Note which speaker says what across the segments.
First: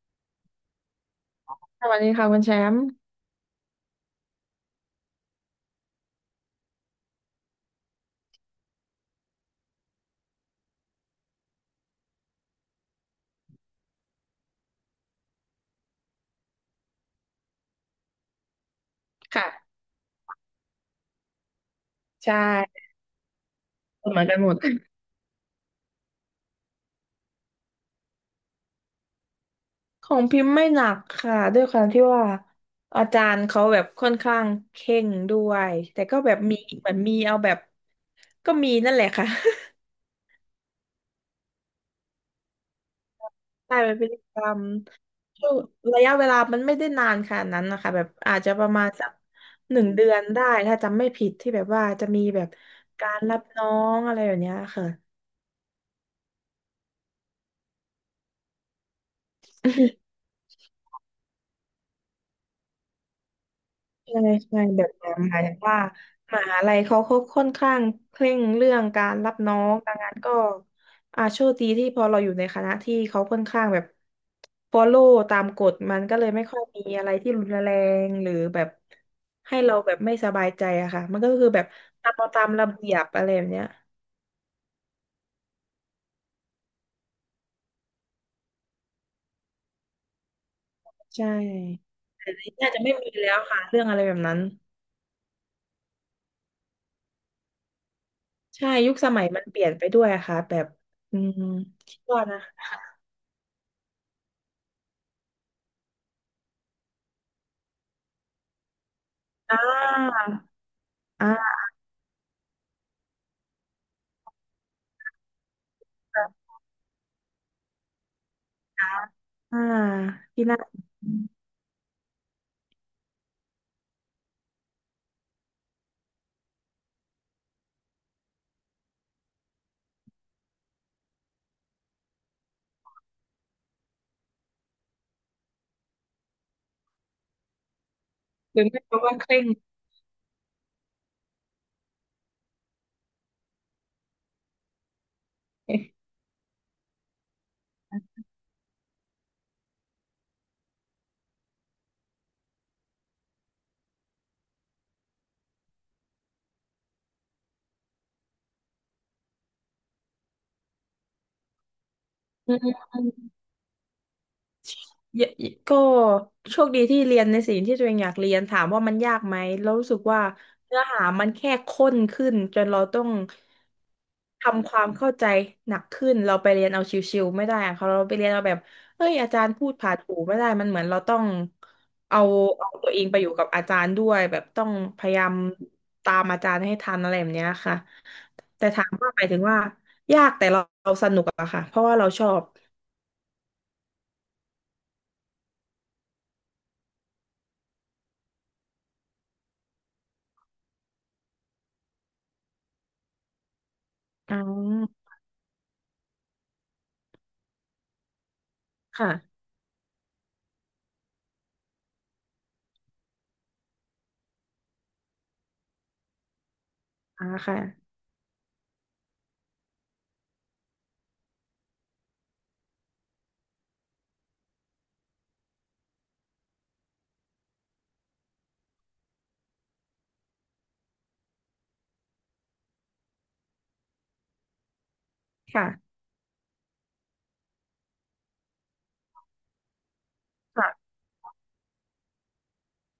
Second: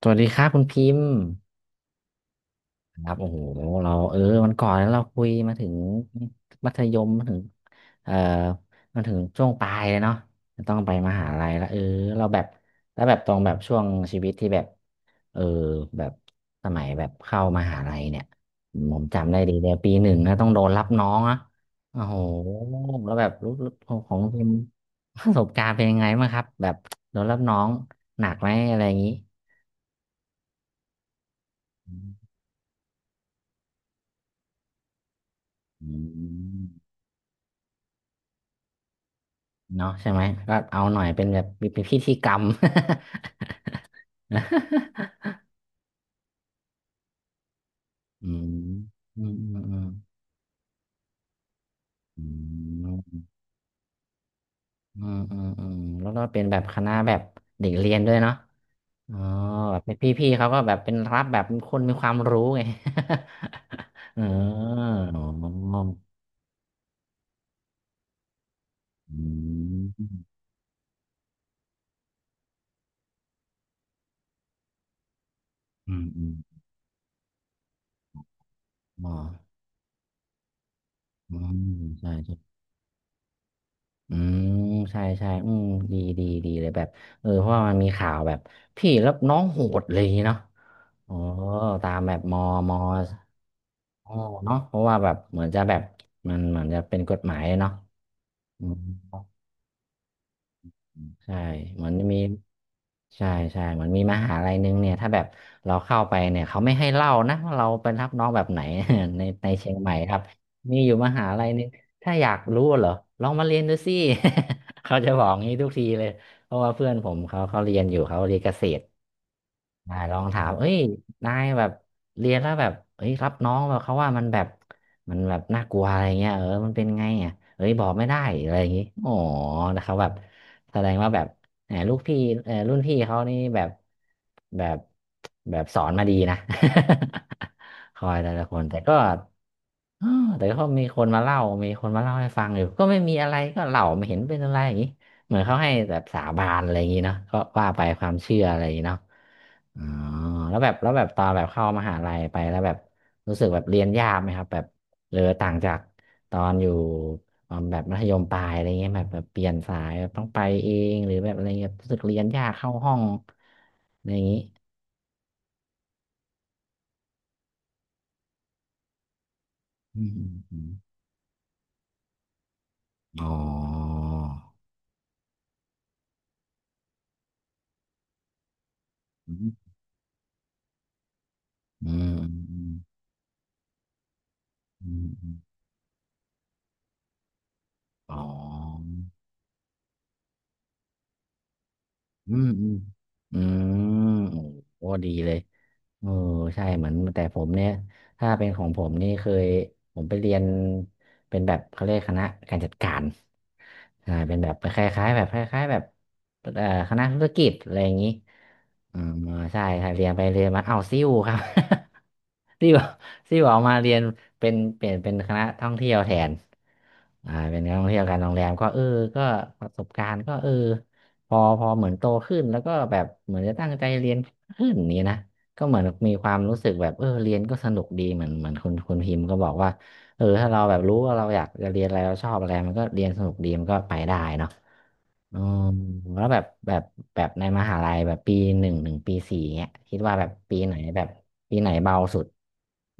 Speaker 1: สวัสดีครับคุณพิมพ์
Speaker 2: สวัสดีค่ะคุณแชมป์
Speaker 1: ครับโอ้โหเราวันก่อนแล้วเราคุยมาถึงมัธยมมาถึงเอ่อมาถึงช่วงปลายแล้วเนาะจะต้องไปมหาลัยแล้วเออเราแบบแล้วแบบตรงแบบช่วงชีวิตที่แบบเออแบบสมัยแบบเข้ามหาลัยเนี่ยผมจำได้ดีเล
Speaker 2: ค่ะ
Speaker 1: ยปีหนึ่งนะต้องโดนรับน้องอะโอ้โห
Speaker 2: ใช่
Speaker 1: แล้วแบบรู้ขอ
Speaker 2: เห
Speaker 1: ง
Speaker 2: มือนกัน
Speaker 1: พิ
Speaker 2: หม
Speaker 1: มพ์
Speaker 2: ด
Speaker 1: ประสบการณ์เป็นยังไงบ้างครับแบบโดนรับน้องหนักไหมอะไรอย่างนี้
Speaker 2: ของพิมพ์ไม่หนักค่ะด้วยความที่ว่าอาจารย์เขาแบบค่อนข้างเข่งด้วย
Speaker 1: อื
Speaker 2: แต่ก็แบบมีเห
Speaker 1: ม
Speaker 2: มือนมีเอาแบบก็มีนั่นแหละค่ะ
Speaker 1: เนาะใช่ไหมก็เอาหน่อยเป็นแบบเป็นพิธีกรรม
Speaker 2: ใช่เป็นพฤติกรรม ช่วงระยะเวลามันไม่ได้นานขนาดนั้นนะคะแบบ
Speaker 1: อื
Speaker 2: อาจจะป
Speaker 1: ม
Speaker 2: ระมาณสัก
Speaker 1: อืมอืมอื
Speaker 2: หนึ่
Speaker 1: ม
Speaker 2: งเดือนได้ถ้าจำไม่ผิดที่แบบว่าจะมี
Speaker 1: อื
Speaker 2: แบบการ
Speaker 1: ม
Speaker 2: รับน้องอะไรแบบเนี้ยค่ะ
Speaker 1: อืมอืมอืมแล้วก็เป็นแบบคณะแบบเด็กเรียนด้วยเนาะอ๋อแบบเป็นพี่เขาก็แบบเป็นรับแบบเป็นคนมีความรู้ไง เอ
Speaker 2: ใช่
Speaker 1: อ
Speaker 2: ใช่แบบนั้
Speaker 1: อ๋
Speaker 2: นหมายถึงว่า
Speaker 1: อ
Speaker 2: มหาลัยเขาค่อนข้างเคร่งเรื่องกา
Speaker 1: อ
Speaker 2: รรับน้อง
Speaker 1: ื
Speaker 2: ดังนั้น
Speaker 1: ม
Speaker 2: ก็อาโชคดีที่พอเราอยู่ในคณะที่เขาค่อนข้างแบบ follow ตามกฎ
Speaker 1: อื
Speaker 2: มัน
Speaker 1: ม
Speaker 2: ก็
Speaker 1: อื
Speaker 2: เลย
Speaker 1: ม
Speaker 2: ไม่ค่อยมีอะไรที่รุนแรงหรือแบบ
Speaker 1: อ๋อ
Speaker 2: ให้เราแบบไม่สบายใจอะค่ะมันก็
Speaker 1: อื
Speaker 2: คือแบ
Speaker 1: ม
Speaker 2: บ
Speaker 1: ใช่
Speaker 2: ทำเอา
Speaker 1: ใช่
Speaker 2: ตามระเบียบอะไรแบบเนี้ย
Speaker 1: อืมใช่ใช่อืมดีเลยแบบเออเพราะว่ามันมีข่าวแบบพี่แล้วน้องโหดเลยางงี้เนาะ อ๋อ
Speaker 2: ใช่
Speaker 1: ตามแบบมอ
Speaker 2: แต่
Speaker 1: ม
Speaker 2: น่า
Speaker 1: อ
Speaker 2: จะไม่มีแล้วค่ะเรื่องอะไร
Speaker 1: อ๋อ
Speaker 2: แบบนั้น
Speaker 1: เนาะเพราะว่าแบบเหมือนจะแบบมันเหมือนจะเป็นกฎหมายเนาะอื
Speaker 2: ใช่
Speaker 1: ม
Speaker 2: ยุคสมัยมันเปลี่ยนไปด้วยอะค่ะแบบอืม
Speaker 1: ใช่เหมือน
Speaker 2: คิด
Speaker 1: มี
Speaker 2: ว่านะ
Speaker 1: ใช่ใช่เหมือนมีมหาลัยนึงเนี่ยถ้าแบบเราเข้าไปเนี่ยเขาไม่ให้เล่านะว่าเราเป็นรับน้องแบบไหน ใน
Speaker 2: อ่
Speaker 1: เชียงใหม่ครับ
Speaker 2: า
Speaker 1: มีอยู่มหา
Speaker 2: อ่
Speaker 1: ลัย
Speaker 2: า
Speaker 1: นึงถ้าอยากรู้เหรอลองมาเรียนดูสิ เขาจะบอกงี้ทุกทีเลยเพราะว่าเพื่อนผมเขาเรียนอยู่เขาเรียนเกษตร
Speaker 2: อ่า
Speaker 1: ได้ลองถา
Speaker 2: ที่
Speaker 1: ม
Speaker 2: น่า
Speaker 1: เอ้ยนายแบบเรียนแล้วแบบเอ้ยรับน้องแบบเขาว่ามันแบบมันแบบน่ากลัวอะไรเงี้ยเออมันเป็นไงอ่ะเอ้ยบอกไม่ได้อะไรอย่างงี้อ๋อนะครับแบบแสดงว่าแบบแหมลูกพี่เออรุ่นพี่เขานี่แบบแบบแบบสอนมาดีนะ คอยแต่ละค
Speaker 2: หรื
Speaker 1: น
Speaker 2: อ
Speaker 1: แต่
Speaker 2: ไม่เพ
Speaker 1: ก็
Speaker 2: ราะว่าเคร่ง
Speaker 1: เออแต่ก็มีคนมาเล่ามีคนมาเล่าให้ฟังอยู่ก็ไม่มีอะไรก็เล่าไม่เห็นเป็นอะไรอย่างงี้เหมือนเขาให้แบบสา บานอะไรอย่างงี้เนาะก็ว่าไปความเชื่ออะไรอย่างนี้เนาะ อ๋อแล้วแบบแล้วแบบตอนแบบเข้ามหาลัยไปแล้วแบบรู้สึกแบบเรียนยากไหมครับแบบเออต่างจากตอนอยู่ตอนแบบมัธยมปลายอะไรเงี้ยแบบเปลี่ยนสายแบบต้องไปเองหรือแบบอะไรเงี้ยรู้สึกเรียนยา
Speaker 2: อื
Speaker 1: กเข้าห้อง
Speaker 2: ม
Speaker 1: อะไรอย่างงี้
Speaker 2: เยอะก็โชคดีที่เรียนในสิ่งที่ตัวเองอยากเรียนถามว่ามันยากไหมแล้วรู้สึ
Speaker 1: อื
Speaker 2: ก
Speaker 1: ม
Speaker 2: ว่า
Speaker 1: อืม
Speaker 2: เนื้อหามันแค่ข้นขึ้นจนเราต้อง
Speaker 1: อมอ๋อ
Speaker 2: ทำความเข้าใจหนักขึ้นเราไปเรียนเอาชิวๆไม่ได้อะเขาเราไปเรียนเอาแบบเอ้ยอา
Speaker 1: อื
Speaker 2: จารย์พู
Speaker 1: ม
Speaker 2: ดผ่านหูไม่ได้มันเหมือนเราต้อง
Speaker 1: อืม
Speaker 2: เอา
Speaker 1: อื
Speaker 2: เอา
Speaker 1: ม
Speaker 2: ตัวเองไปอยู่กับอาจารย์ด้วยแบบต้อง
Speaker 1: อื
Speaker 2: พยายาม
Speaker 1: ม
Speaker 2: ตามอาจารย์ให้ทันอะไรแบบเนี้ยค่ะ
Speaker 1: อ๋
Speaker 2: แต่
Speaker 1: อ
Speaker 2: ถามว่าหมายถึงว่ายากแต่เราสนุกอะค่ะเพราะว่าเราชอ
Speaker 1: อื
Speaker 2: บ
Speaker 1: มอืมอืมโอ้ดีเลยเออใช่เหมือนแต่ผมเนี่ยถ้าเป็นของผมนี่เคยผมไปเรียนเป็นแบบเขาเรียกคณะการจัดการใช่เป็
Speaker 2: อ๋อ
Speaker 1: นแบบคล้ายๆแบบคล้ายๆแบบคณะธุรกิจอะไรอย่างนี้อืม
Speaker 2: ค่ะ
Speaker 1: ใช่ใช่เรียนไปเรียนมาเอาซิ่วครับ ซิ่วซิ่วออกมาเรียนเป็นเปลี่ยนเป็นคณะท่องเที่ยวแทน
Speaker 2: อ่า
Speaker 1: อ่า
Speaker 2: ค่ะ
Speaker 1: เป็นนักท่องเที่ยวการโรงแรมก็เออก็ประสบการณ์ก็เออ พอเหมือนโตขึ้นแล้วก็แบบเหมือนจะตั้งใจเรียนขึ้นนี้นะก็เหมือนมีความรู้สึกแบบเออเรียนก็สนุกดีเหมือนเหมือนคุณพิมพ์ก็บอกว่าเออถ้าเราแบบรู้ว่าเราอยากจะเรียนอะไรเราชอบอะไรมันก็เรียนสนุกดีมันก็ไปได้เนาะอืม
Speaker 2: ค่ะ
Speaker 1: แล้วแบบแบบแบบในมหาลัยแบบปีหนึ่งถึงปีสี่เงี้ยคิดว่าแบบปีไหน
Speaker 2: ค่ะ
Speaker 1: แบบปีไหนเบาสุด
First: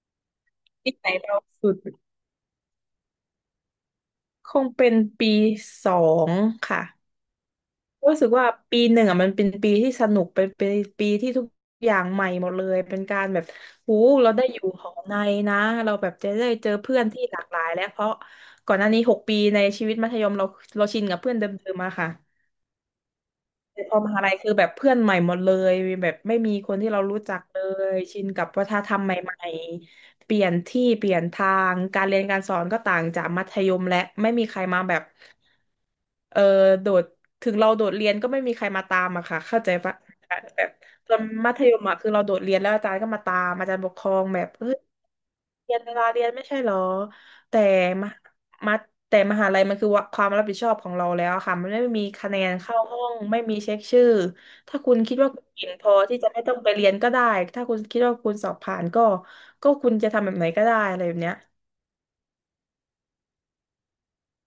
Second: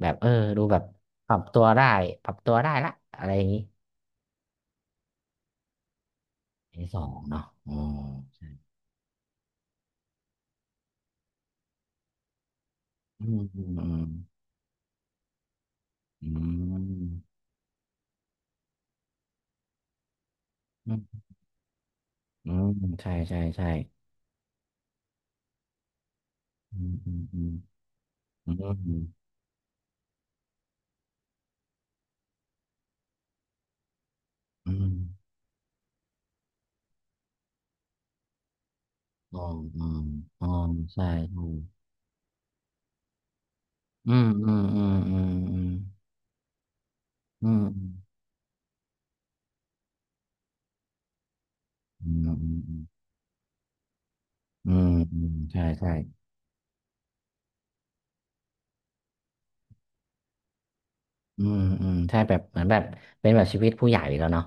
Speaker 1: แบบเออดูแบบ
Speaker 2: ทีไหน
Speaker 1: ปรั
Speaker 2: เรา
Speaker 1: บตัว
Speaker 2: สุ
Speaker 1: ได้
Speaker 2: ด
Speaker 1: ปรับตัวได้ละอะไรอย่างนี้
Speaker 2: คงเป็นปีสอง
Speaker 1: ปี
Speaker 2: ค่ะ
Speaker 1: สองเนาะอ๋อ
Speaker 2: รู้สึกว่า
Speaker 1: ใช่
Speaker 2: ปีหนึ่งอ่ะมันเป็นปีที่สนุกเป็นปีที่ทุกอย่างใหม่หมดเลยเป็นกา
Speaker 1: อื
Speaker 2: รแบ
Speaker 1: ม
Speaker 2: บ
Speaker 1: อืมอื
Speaker 2: หู
Speaker 1: ม
Speaker 2: เราได้อยู่หอในนะเราแบบ
Speaker 1: อื
Speaker 2: จะได้เจอเพื่
Speaker 1: ม
Speaker 2: อนที่หลากหลายแล้วเพราะก่อนหน้านี้หกปีในชีวิตมัธยมเราเรา
Speaker 1: อื
Speaker 2: ชินกับ
Speaker 1: ม
Speaker 2: เพื่อนเดิมๆมาค่ะ
Speaker 1: อืมใช่ ใช่ ใช่
Speaker 2: แต่พอมหาลัยคือแบบเพื่อนใหม่หมดเลยแบบไม่มีคน
Speaker 1: อื
Speaker 2: ที่
Speaker 1: ม
Speaker 2: เรา
Speaker 1: อื
Speaker 2: รู้
Speaker 1: ม
Speaker 2: จั
Speaker 1: อื
Speaker 2: ก
Speaker 1: ม
Speaker 2: เลยชินกับวัฒนธ
Speaker 1: อื
Speaker 2: รร
Speaker 1: ม
Speaker 2: มใหม่ๆเปลี่ยนที่เปลี่ยนทางการเรียนการสอนก็ต่างจากมัธยมและไม่มีใคร
Speaker 1: อื
Speaker 2: มา
Speaker 1: ม
Speaker 2: แบบเออโดดถึงเราโดดเรียนก็ไม่มีใครมาตามอะ
Speaker 1: อ๋
Speaker 2: ค่ะ
Speaker 1: อ
Speaker 2: เข้าใจ
Speaker 1: อ๋อ
Speaker 2: ปะ
Speaker 1: อ๋อ
Speaker 2: แบบ
Speaker 1: ใช่
Speaker 2: ตอน
Speaker 1: ใช่
Speaker 2: มัธยมอะคือเราโดดเรียนแล้วอาจารย์ก็มาตามอาจารย์ปกคร
Speaker 1: อื
Speaker 2: อ
Speaker 1: ม
Speaker 2: งแบบ
Speaker 1: อืม
Speaker 2: เฮ้ย
Speaker 1: อืมอืม
Speaker 2: เรียนเวลาเรียนไม่ใช่เหรอ
Speaker 1: อื
Speaker 2: แต่
Speaker 1: ม
Speaker 2: มหมาแต่มหาลัยมันคือว่าความรับผิดชอบของเราแล้วค่ะมันไม่มี
Speaker 1: อืม
Speaker 2: คะแน
Speaker 1: อ
Speaker 2: น
Speaker 1: ื
Speaker 2: เข้า
Speaker 1: ม
Speaker 2: ห้อง ไม่มีเช็คชื่อ
Speaker 1: อื
Speaker 2: ถ้า
Speaker 1: ม
Speaker 2: คุณคิ
Speaker 1: อื
Speaker 2: ด
Speaker 1: ม
Speaker 2: ว่า
Speaker 1: อื
Speaker 2: คุ
Speaker 1: ม
Speaker 2: ณ
Speaker 1: ใช่
Speaker 2: เก่งพ
Speaker 1: ใช่
Speaker 2: อที่จะไม่ต้องไปเรียนก็ได้ถ้าคุณคิดว่าคุณสอบผ่านก็คุณจะทำแบบไหนก็ได้อะไรแบบเนี้ย
Speaker 1: อืมอืมใช่แบบเหมือนแบบเป็นแบบชีวิตผู้ใหญ่แล้วเนาะ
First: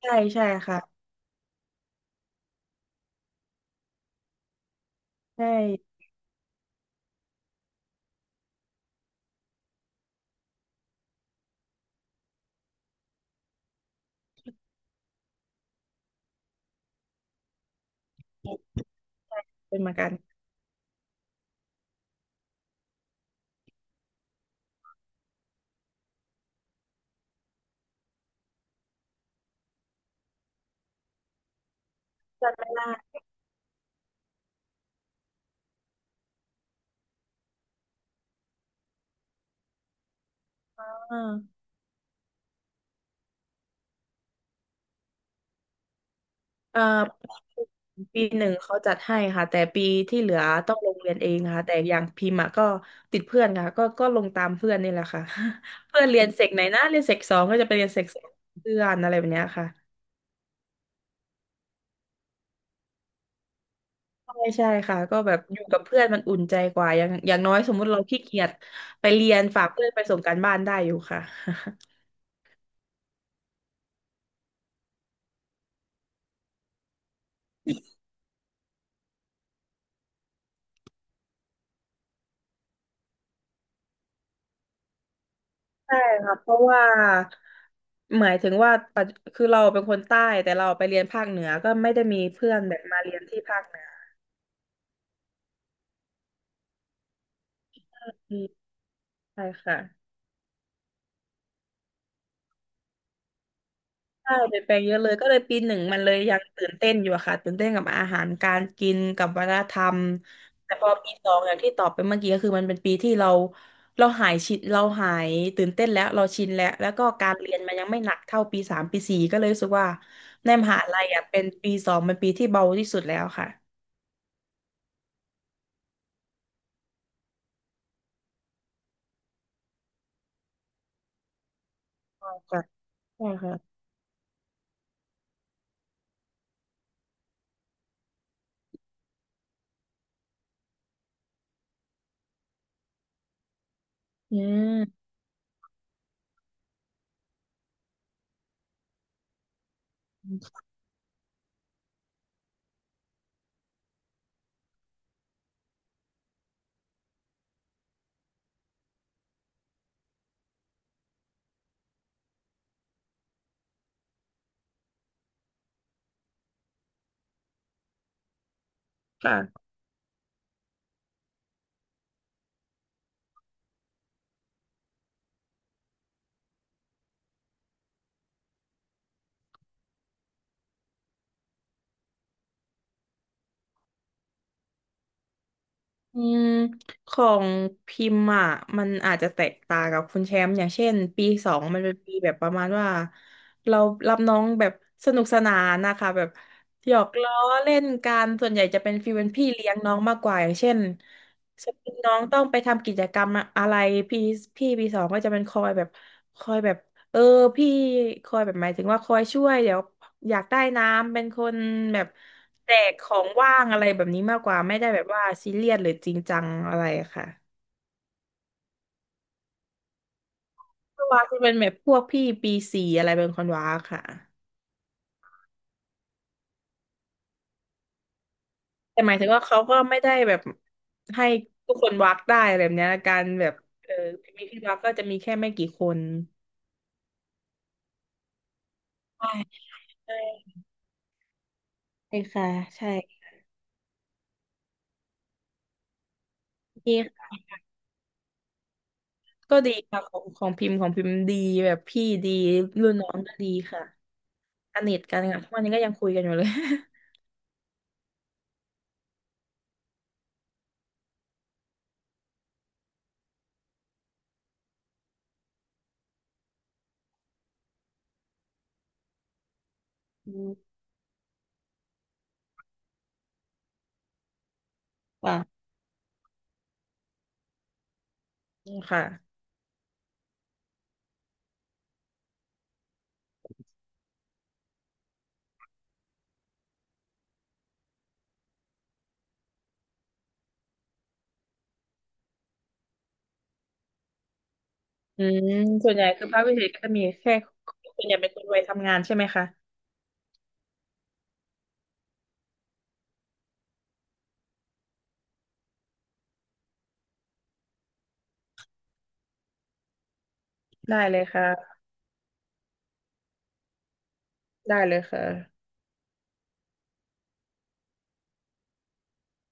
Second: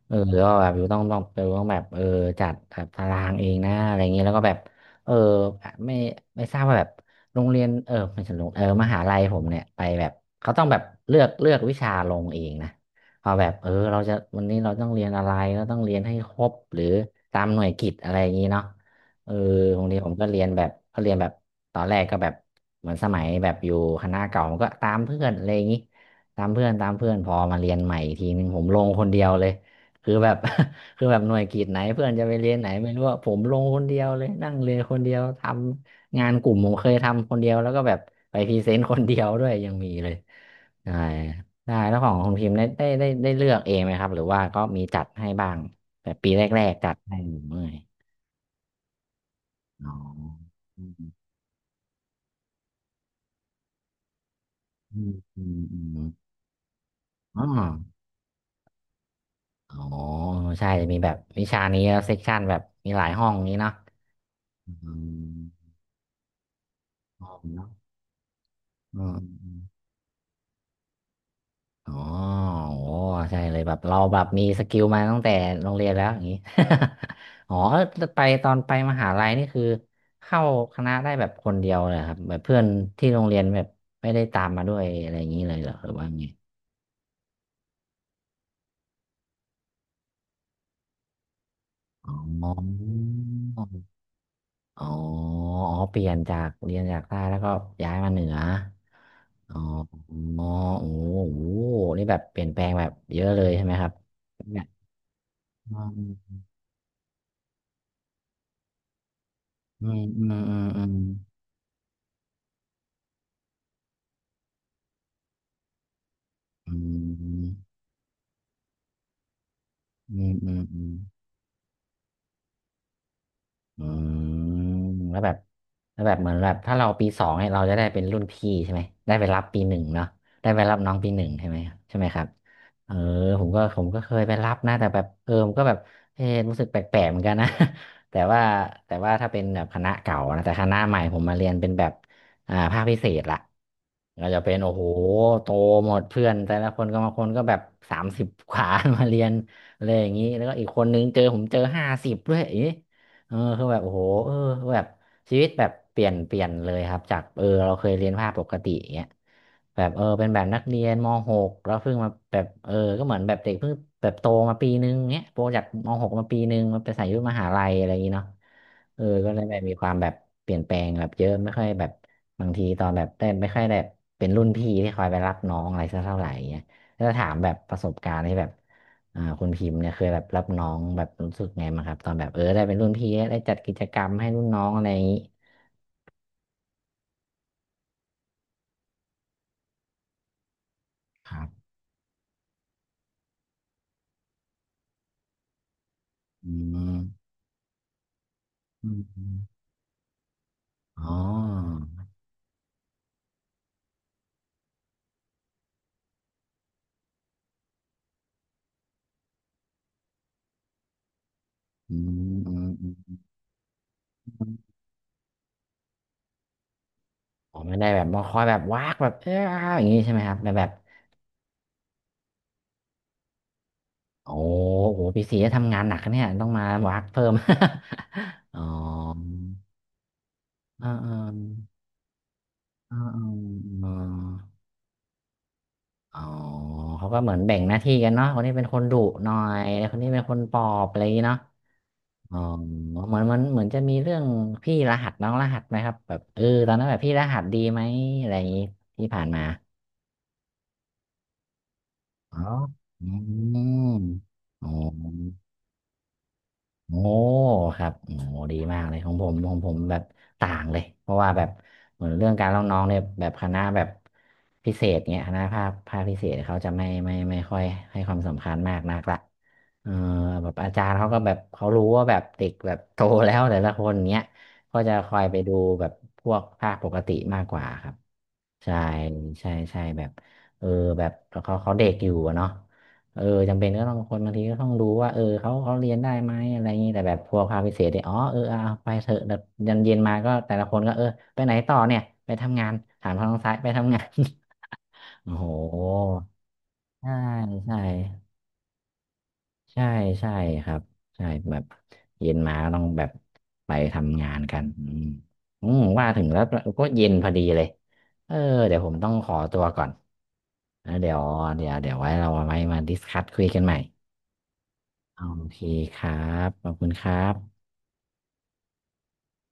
Speaker 2: ใช่
Speaker 1: เออ
Speaker 2: ใช่
Speaker 1: ก็แบบอยู่ต้อ
Speaker 2: ค่ะ
Speaker 1: งต้องไปต้องแบบเออจัดแบบตารางเองนะอะไรอย่างเงี้ยแล้วก็แบบเออ
Speaker 2: ใช่
Speaker 1: ไม่ไม่ทราบว่าแบบโรงเรียนเออไม่ใช่โรงเออมหาลัยผมเนี่ยไปแบบเขาต้องแบบเลือกวิชาลงเองนะเอาแบบเออเราจะวันนี้เราต้องเรียนอะไรเราต้องเรียนให้ครบหรือตามหน่วยกิตอะไรอย่างงี้เนาะเออ
Speaker 2: เป็
Speaker 1: โร
Speaker 2: น
Speaker 1: ง
Speaker 2: เหมือ
Speaker 1: เรี
Speaker 2: น
Speaker 1: ยน
Speaker 2: กั
Speaker 1: ผ
Speaker 2: น
Speaker 1: มก็เรียนแบบก็เรียนแบบตอนแรกก็แบบเหมือนสมัยแบบอยู่คณะเก่ามันก็ตามเพื่อนอะไรอย่างงี้ตามเพื่อนตามเพื่อนพอมาเรียนใหม่อีกทีหนึ่งผมลงคนเดียวเลย คือแบบ คือแบบหน่วยกิจไหนเพื่อนจะไปเรี
Speaker 2: จัด
Speaker 1: ยนไหน
Speaker 2: ไม่
Speaker 1: ไม่
Speaker 2: ได้
Speaker 1: รู้ว่าผมลงคนเดียวเลยนั่งเรียนคนเดียวทำงานกลุ่มผมเคยทำคนเดียวแล้วก็แบบไปพรีเซนต์คนเดียวด้วยยังมีเลยใช่
Speaker 2: อ่า
Speaker 1: ได้แล้วของคุณพิมพ์ได้ได้ได้ได้เลือกเองไหมครับหรือว่าก็มีจัดให้บ้างแบบปีแรก
Speaker 2: เอ่อ
Speaker 1: ๆจัดให้หรือไม่
Speaker 2: ปีหนึ่งเขาจัดให้ค่ะแต่ปี
Speaker 1: อ๋อ
Speaker 2: ที่เหลือต้อง
Speaker 1: อื
Speaker 2: ล
Speaker 1: ม
Speaker 2: งเรียนเองค่ะแต่อย่างพิมพ์อะก็ติดเพื่อนค่ะก็ลงตามเพื่อนนี่
Speaker 1: อื
Speaker 2: แหละ
Speaker 1: ม
Speaker 2: ค่ะ
Speaker 1: อืมอืม
Speaker 2: เพื่อนเรียนเสกไหนนะเรียนเสกสอ
Speaker 1: อ๋อ
Speaker 2: งก็จะไปเรียนเสกสองเพื่อนอะไรแบบเนี้ยค่ะ
Speaker 1: อ๋อใช่จะมีแบบวิชานี้เซกชันแบบมีหลายห้องนี้เนาะ
Speaker 2: ใช่ใช่
Speaker 1: อื
Speaker 2: ค่ะ
Speaker 1: ม
Speaker 2: ก็แบบอยู่กับเพื่อนมันอุ่นใจกว่าอย่างอ
Speaker 1: ห้อ
Speaker 2: ย่าง
Speaker 1: ง
Speaker 2: น้อย
Speaker 1: เนาะ
Speaker 2: สมมุติเราขี้เกียจ
Speaker 1: อื
Speaker 2: ไปเรียนฝาก
Speaker 1: ม
Speaker 2: เพื่อนไปส่งการบ้านได้อยู่ค่ะ
Speaker 1: อ๋อ โอ้ใช่เลยแบบเราแบบมีสกิลมาตั้งแต่โรงเรียนแล้วอย่างนี้ อ๋อออไปตอนไปมหาลัยนี่คือเข้าคณะได้แบบคนเดียวเลยครับแบบเพื่อนที่โรงเรียนแบบไม่ได้ตามมาด้วยอะไรอย่างนี้เลยเหรอหรือ
Speaker 2: ใช่
Speaker 1: ว่าไง
Speaker 2: ค่ะเพราะว่าหมายถึงว่าปัจคือเราเป็นคนใต้แต่เราไปเรียนภาคเหนือก็ไม่ได้มีเพื่
Speaker 1: อ๋อ
Speaker 2: อนแบบมาเรียนที่ภาคเหนือ
Speaker 1: อ๋ออ๋อเปลี่ยนจากเรียนจากใต้แล้วก็ย้ายมาเหนือ
Speaker 2: ใช่
Speaker 1: อ๋อ
Speaker 2: ค่ะ
Speaker 1: อ๋อโอ้โหนี่แบบเปลี่ยนแปลงแบบเยอะเลยใช่ไหมครับ
Speaker 2: ใช่เปลี่
Speaker 1: เนี่
Speaker 2: ย
Speaker 1: ย
Speaker 2: นแปลงเยอะเลยก็เลยปีห
Speaker 1: อ
Speaker 2: นึ่งมันเลยยั
Speaker 1: ื
Speaker 2: งตื่นเต้นอยู่อะค่ะตื่นเต้นกับอาหารการกินกับวัฒนธ
Speaker 1: ม
Speaker 2: ร
Speaker 1: อื
Speaker 2: รม
Speaker 1: มอืม
Speaker 2: แต่
Speaker 1: อื
Speaker 2: พอ
Speaker 1: ม
Speaker 2: ปีสองอย่างที่ตอบไปเมื่อกี้ก็คือมันเป็นปีที่เราเราหายชินเราหายตื่นเต้นแล้วเราชินแล้ว
Speaker 1: อื
Speaker 2: แล้วก็การเรียน
Speaker 1: ม
Speaker 2: มันยังไม่หนักเท่าปีสามปีสี่ก็เลยรู้สึกว่า
Speaker 1: อืม
Speaker 2: ใน
Speaker 1: อืม
Speaker 2: มหา
Speaker 1: อืม
Speaker 2: ลัยอ่ะเป็นปีสองเป็นปีที่เบาที่สุดแล้วค่ะ
Speaker 1: อืมแล้วแบบเหมือนแบบถ้าเราปีสองเนี่ยเราจะได้เป็นรุ่นพี่ใช่ไหมได้ไปรับปีหนึ่งเนาะได้ไปรับน้องปีหนึ่งใช่ไหมใช่ไหมครับ
Speaker 2: ใช่ค่ะ
Speaker 1: เออ
Speaker 2: ใช่
Speaker 1: ผมก็
Speaker 2: ค่ะ
Speaker 1: เคยไปรับนะแต่แบบผมก็แบบรู้สึกแปลกๆเหมือนกันนะ แต่ว่าถ้าเป็นแบบคณะเก่านะแต่คณะใหม่ผมมาเรียนเป็นแบบภาคพิเศษละก็
Speaker 2: อื
Speaker 1: จะเป็นโอ้โห
Speaker 2: ม
Speaker 1: โตหมดเพื่อนแต่ละคนก็บางคนก็แบบสามสิบกว่า มาเรียนอะไรอย่างนี้แล้วก็อีกคนนึงเจอผมเจอห้าสิบด้วยอย่างนี้ คือแบบโอ้โหแบบชีวิตแบบเปลี่ยนเลยครับจากเราเคยเรียนภาคปกติอย่างเงี้ยแบบเป็นแบบนักเรียนม .6 แล้วเพิ่งมาแบบก็เหมือนแบบเด็กเพิ่งแบบโตมาปีนึงเงี้ยโตจากม .6 มาปีนึงมาไปใส่ยุคมหาลัยอะไรอย่างงี้เนาะก็เลยแบบ
Speaker 2: ค่ะ
Speaker 1: มีความแบบเปลี่ยนแปลงแบบเยอะไม่ค่อยแบบบางทีตอนแบบได้ไม่ค่อยแบบเป็นรุ่นพี่ที่คอยไปรับน้องอะไรสักเท่าไหร่เงี้ยถ้าถามแบบประสบการณ์ที่แบบ คุณพิมพ์เนี่ยเคยแบบรับน้องแบบรู้สึกไงมั้างครับตอนแบบได้เป็นรุ่นพี่ได้จัดกิจกรรมให้รุ่นน้องอะไรอย่างนี้
Speaker 2: อืมของพิมพ์อ่ะมันอาจจะแตกต่างกับคุณแชมป์อย่างเช่นปี
Speaker 1: ครั
Speaker 2: ส
Speaker 1: บ
Speaker 2: องมันเป็นปีแบบประมาณว่าเรารับน้องแบบสนุกสนานนะคะแบบ
Speaker 1: อื
Speaker 2: หยอกล้
Speaker 1: ม
Speaker 2: อเล่นกันส่วนใหญ่จะ
Speaker 1: อื
Speaker 2: เป็น
Speaker 1: ม
Speaker 2: ฟีล
Speaker 1: อ
Speaker 2: เป็น
Speaker 1: ม
Speaker 2: พี่เลี้ยงน้องมากกว่าอย่างเช่น
Speaker 1: อ๋
Speaker 2: สม
Speaker 1: อ
Speaker 2: มติน้องต้องไปทำกิจกรรมอะไรพี่พี่ปีสองก็จะเป็นคอยแบบคอยแบบ เออพี่คอยแบบหมายถึงว่าคอยช่วยเดี๋ยวอยากได้น้ำเป็นคน
Speaker 1: อื
Speaker 2: แบบ
Speaker 1: มอืม
Speaker 2: แจ
Speaker 1: อื
Speaker 2: กขอ
Speaker 1: ม
Speaker 2: งว่างอะไรแบบนี้
Speaker 1: อ
Speaker 2: มากกว่า
Speaker 1: ม
Speaker 2: ไม่ได้แบบว่าซีเรียสหรือจริงจังอะไรอะค่ะ
Speaker 1: อ๋อไม่ได้แบบมาคอยแบบวากแบบอย่างนี้ใช่ไหมครับแต่แบบ
Speaker 2: เพรวาจะเป็นแบบพวกพี่ปีสี่อะไรเป็นคนวักค่ะ
Speaker 1: โอ้โหพี่สีจะทำงานหนักนะเนี่ยต้องมาวากเพิ่ม อ๋อ
Speaker 2: แต่หมายถึงว่าเขาก็ไม่ได้แบบ
Speaker 1: อ่าอ่า
Speaker 2: ให้ทุกคนวักได้อะไรแบบเนี้ย
Speaker 1: อ่า
Speaker 2: กา
Speaker 1: อ่า
Speaker 2: รแบบ
Speaker 1: อ่
Speaker 2: เออมีพี่
Speaker 1: า
Speaker 2: วักก็จะมีแค่ไม่กี่คน
Speaker 1: อ๋อเขาก็เหมือนแบ่งหน้าที่กันเนาะคนนี้เป็นคนดุห
Speaker 2: ใช่
Speaker 1: น่อยแลคนนี้
Speaker 2: ใช่
Speaker 1: เป็นคนปลอบอะไรอย่างงี้เนาะ
Speaker 2: ใช่
Speaker 1: อ๋อ
Speaker 2: ค่ะใช่
Speaker 1: เหมือนมันเหมือนจะมีเรื่องพี่รหัสน้องรหัสไหมครับแบบตอนนั้น
Speaker 2: นี่
Speaker 1: แบบพี่รหัสดีไหมอะไรอย่างนี้ที่ผ่านมา
Speaker 2: ก็ดีค่ะของของพิมพ์ของพิมพ์ดีแบบพี่ดี
Speaker 1: อ๋อ
Speaker 2: รุ่น
Speaker 1: อื
Speaker 2: น้องก็ดีค่ะ
Speaker 1: มอ๋อ
Speaker 2: สนิทกันค่ะทุกวันนี้ก็ยังคุยกันอยู่เลย
Speaker 1: โอ้ครับโอ้ดีมากเลยของผมแบบต่างเลยเพราะว่าแบบเหมือนเรื่องการเล่าน้องเนี่ยแบบคณะแบบพิเศษเงี้ยคณะภาคพิเศษเขาจะไม่ค่อยให้ความสำคัญมากนักละเออ
Speaker 2: อื
Speaker 1: แบบ
Speaker 2: ม
Speaker 1: อาจารย์เขาก็แบบเขารู้ว่าแบบเด็กแบบโตแล้วแต่ละคนเงี้ยก็จะคอยไปดู
Speaker 2: ค่ะ
Speaker 1: แบบพวกภาคปกติมากกว่าครับใช่
Speaker 2: ค่ะ
Speaker 1: ใช่ใช่แบบเออแบบเขาเด็กอยู่อะเนาะ เออจำเป็นก็ต้องคนบางทีก็ต้องดูว่าเขาเรียนได้ไหมอะไรอย่างนี้แต่แบบพวกภาคพิเศษเนี่ยอ๋อเอาไปเถอะแบบยันเย็นมาก็แต่ละคนก็ไปไหนต่อเนี่ยไปทำงานถามทางซ้ายไปทำงาน
Speaker 2: อื
Speaker 1: โอ้โห
Speaker 2: มส่วนใหญ่คือภาควิเศษก็จะมี
Speaker 1: ใช่
Speaker 2: แค่ค
Speaker 1: ใช่
Speaker 2: ุนอยากเป็นคนวัยทำงานใช่ไหมคะ
Speaker 1: ใช่ใช่ครับใช่แบบเย็นมาก็ต้องแบบไปทำงานกันอืมอืมว่าถึงแล้วก็เย็นพอดีเลยเออเดี๋ยวผมต้องขอตัวก่อนแล้ว
Speaker 2: ได้
Speaker 1: เดี๋ย
Speaker 2: เล
Speaker 1: ว
Speaker 2: ยค่ะ
Speaker 1: ไว้เรามาดิสคัสคุยกันใหม่
Speaker 2: ได้เลย
Speaker 1: โอ
Speaker 2: ค่ะ
Speaker 1: เคครับ ขอบคุณครับ